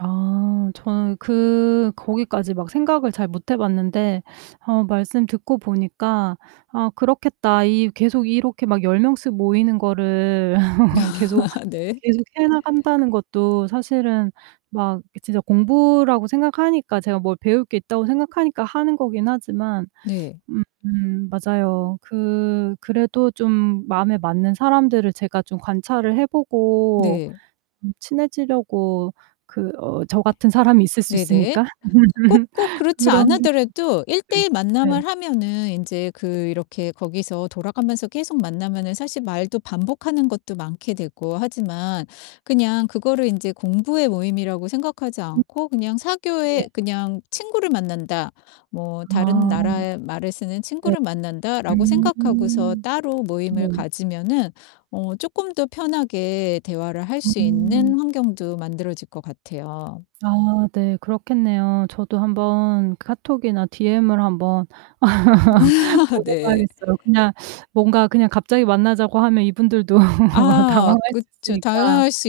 아, 저는 그 거기까지 막 생각을 잘 못 해봤는데 어 말씀 듣고 보니까 '아 그렇겠다. 이 계속 이렇게 막 10 명씩 모이는 거를 계속 네. 계속 해 나간다는 것도 사실은 막 이게 진짜 공부라고 생각하니까 제가 뭘 배울 게 있다고 생각하니까 하는 거긴 하지만 네. 음 맞아요. 그 그래도 좀 마음에 맞는 사람들을 제가 좀 관찰을 해 보고 네. 음 친해지려고 그 어 저 같은 사람이 있을 수 네네. 있으니까 꼭 꼭 그렇지 안 그런 하더라도 1:1 [unintelligible] 네. 만남을 하면은 인제 그 이렇게 거기서 돌아가면서 계속 만나면은 사실 말도 반복하는 것도 많게 되고 하지만 그냥 그거를 인제 공부의 모임이라고 생각하지 음. 않고 그냥 네. 사교의 '그냥 친구를 만난다. 뭐 다른 아. 나라의 말을 쓰는 네. 친구를 만난다.'라고 생각하고서 음. 따로 모임을 네. 가지면은 어 쪼끔 더 편하게 대화를 할 수 음. 있는 환경도 만들어질 것 같아요. 아 네 그렇겠네요. 저도 한번 카톡이나 DM을 한번 네. 보내봐야겠어요. 그냥 뭔가 그냥 갑자기 만나자고 하면 이분들도 아 당황할 수 그쵸. 있으니까. 당할 수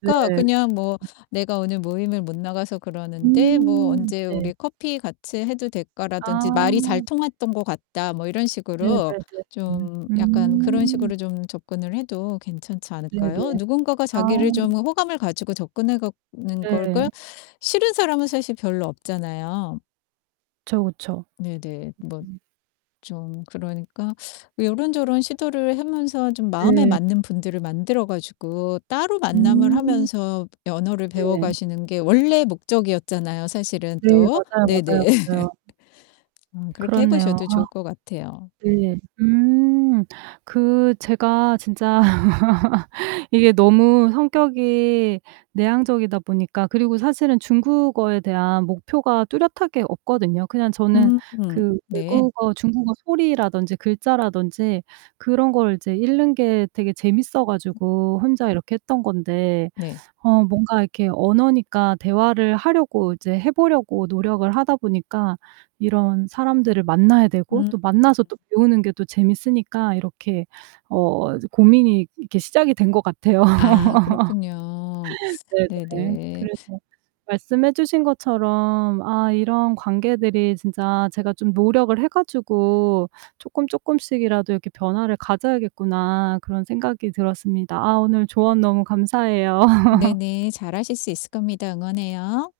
네. 그냥 뭐 음. "내가 오늘 모임을 못 나가서 그러는데 뭐 음 언제 네. 우리 커피 같이 해도 될까?"라든지 "말이 잘 아. 통했던 것 같다." 뭐 이런 식으로 네네네네. 좀 약간 그런 음. 식으로 좀 접근을 해도 괜찮지 않을까요? 네네. 누군가가 아. 자기를 좀 호감을 가지고 접근해 가는 걸 걸 네. 싫은 사람은 사실 별로 없잖아요. 그쵸, 그쵸. 네네. 뭐 음. 좀 그러니까 요런저런 시도를 하면서 좀 마음에 네. 맞는 분들을 만들어 가지고 따로 만남을 음. 하면서 언어를 네. 배워가시는 게 원래 목적이었잖아요 사실은 네, 또. 맞아요, 맞아요, 네네. 맞아요. 음 그렇게 해 그렇네요. 보셔도 아. 좋을 것 같아요. 네. 음. 그 제가 진짜 이게 너무 성격이 내향적이다 보니까 그리고 사실은 중국어에 대한 목표가 뚜렷하게 없거든요. 그냥 저는 음 그 네. 외국어 중국어 소리라든지 글자라든지 그런 걸 이제 읽는 게 되게 재밌어 음. 가지고 혼자 이렇게 했던 건데 네. 어 뭔가 이렇게 언어니까 대화를 하려고 이제 해보려고 노력을 하다 보니까 이런 사람들을 만나야 되고 음. 또 만나서 또 배우는 게 또 재밌으니까 이렇게 어 이제 고민이 이렇게 시작이 된 것 같아요. 아, 그렇군요. 네네. 네네. 그래서 말씀해 주신 것처럼 '아 이런 관계들이 진짜 제가 좀 노력을 해 가지고 쪼끔쪼끔씩이라도 이렇게 변화를 가져야겠구나.' 그런 생각이 들었습니다. 아 오늘 조언 너무 감사해요. 네네. 잘 하실 수 있을 겁니다. 응원해요.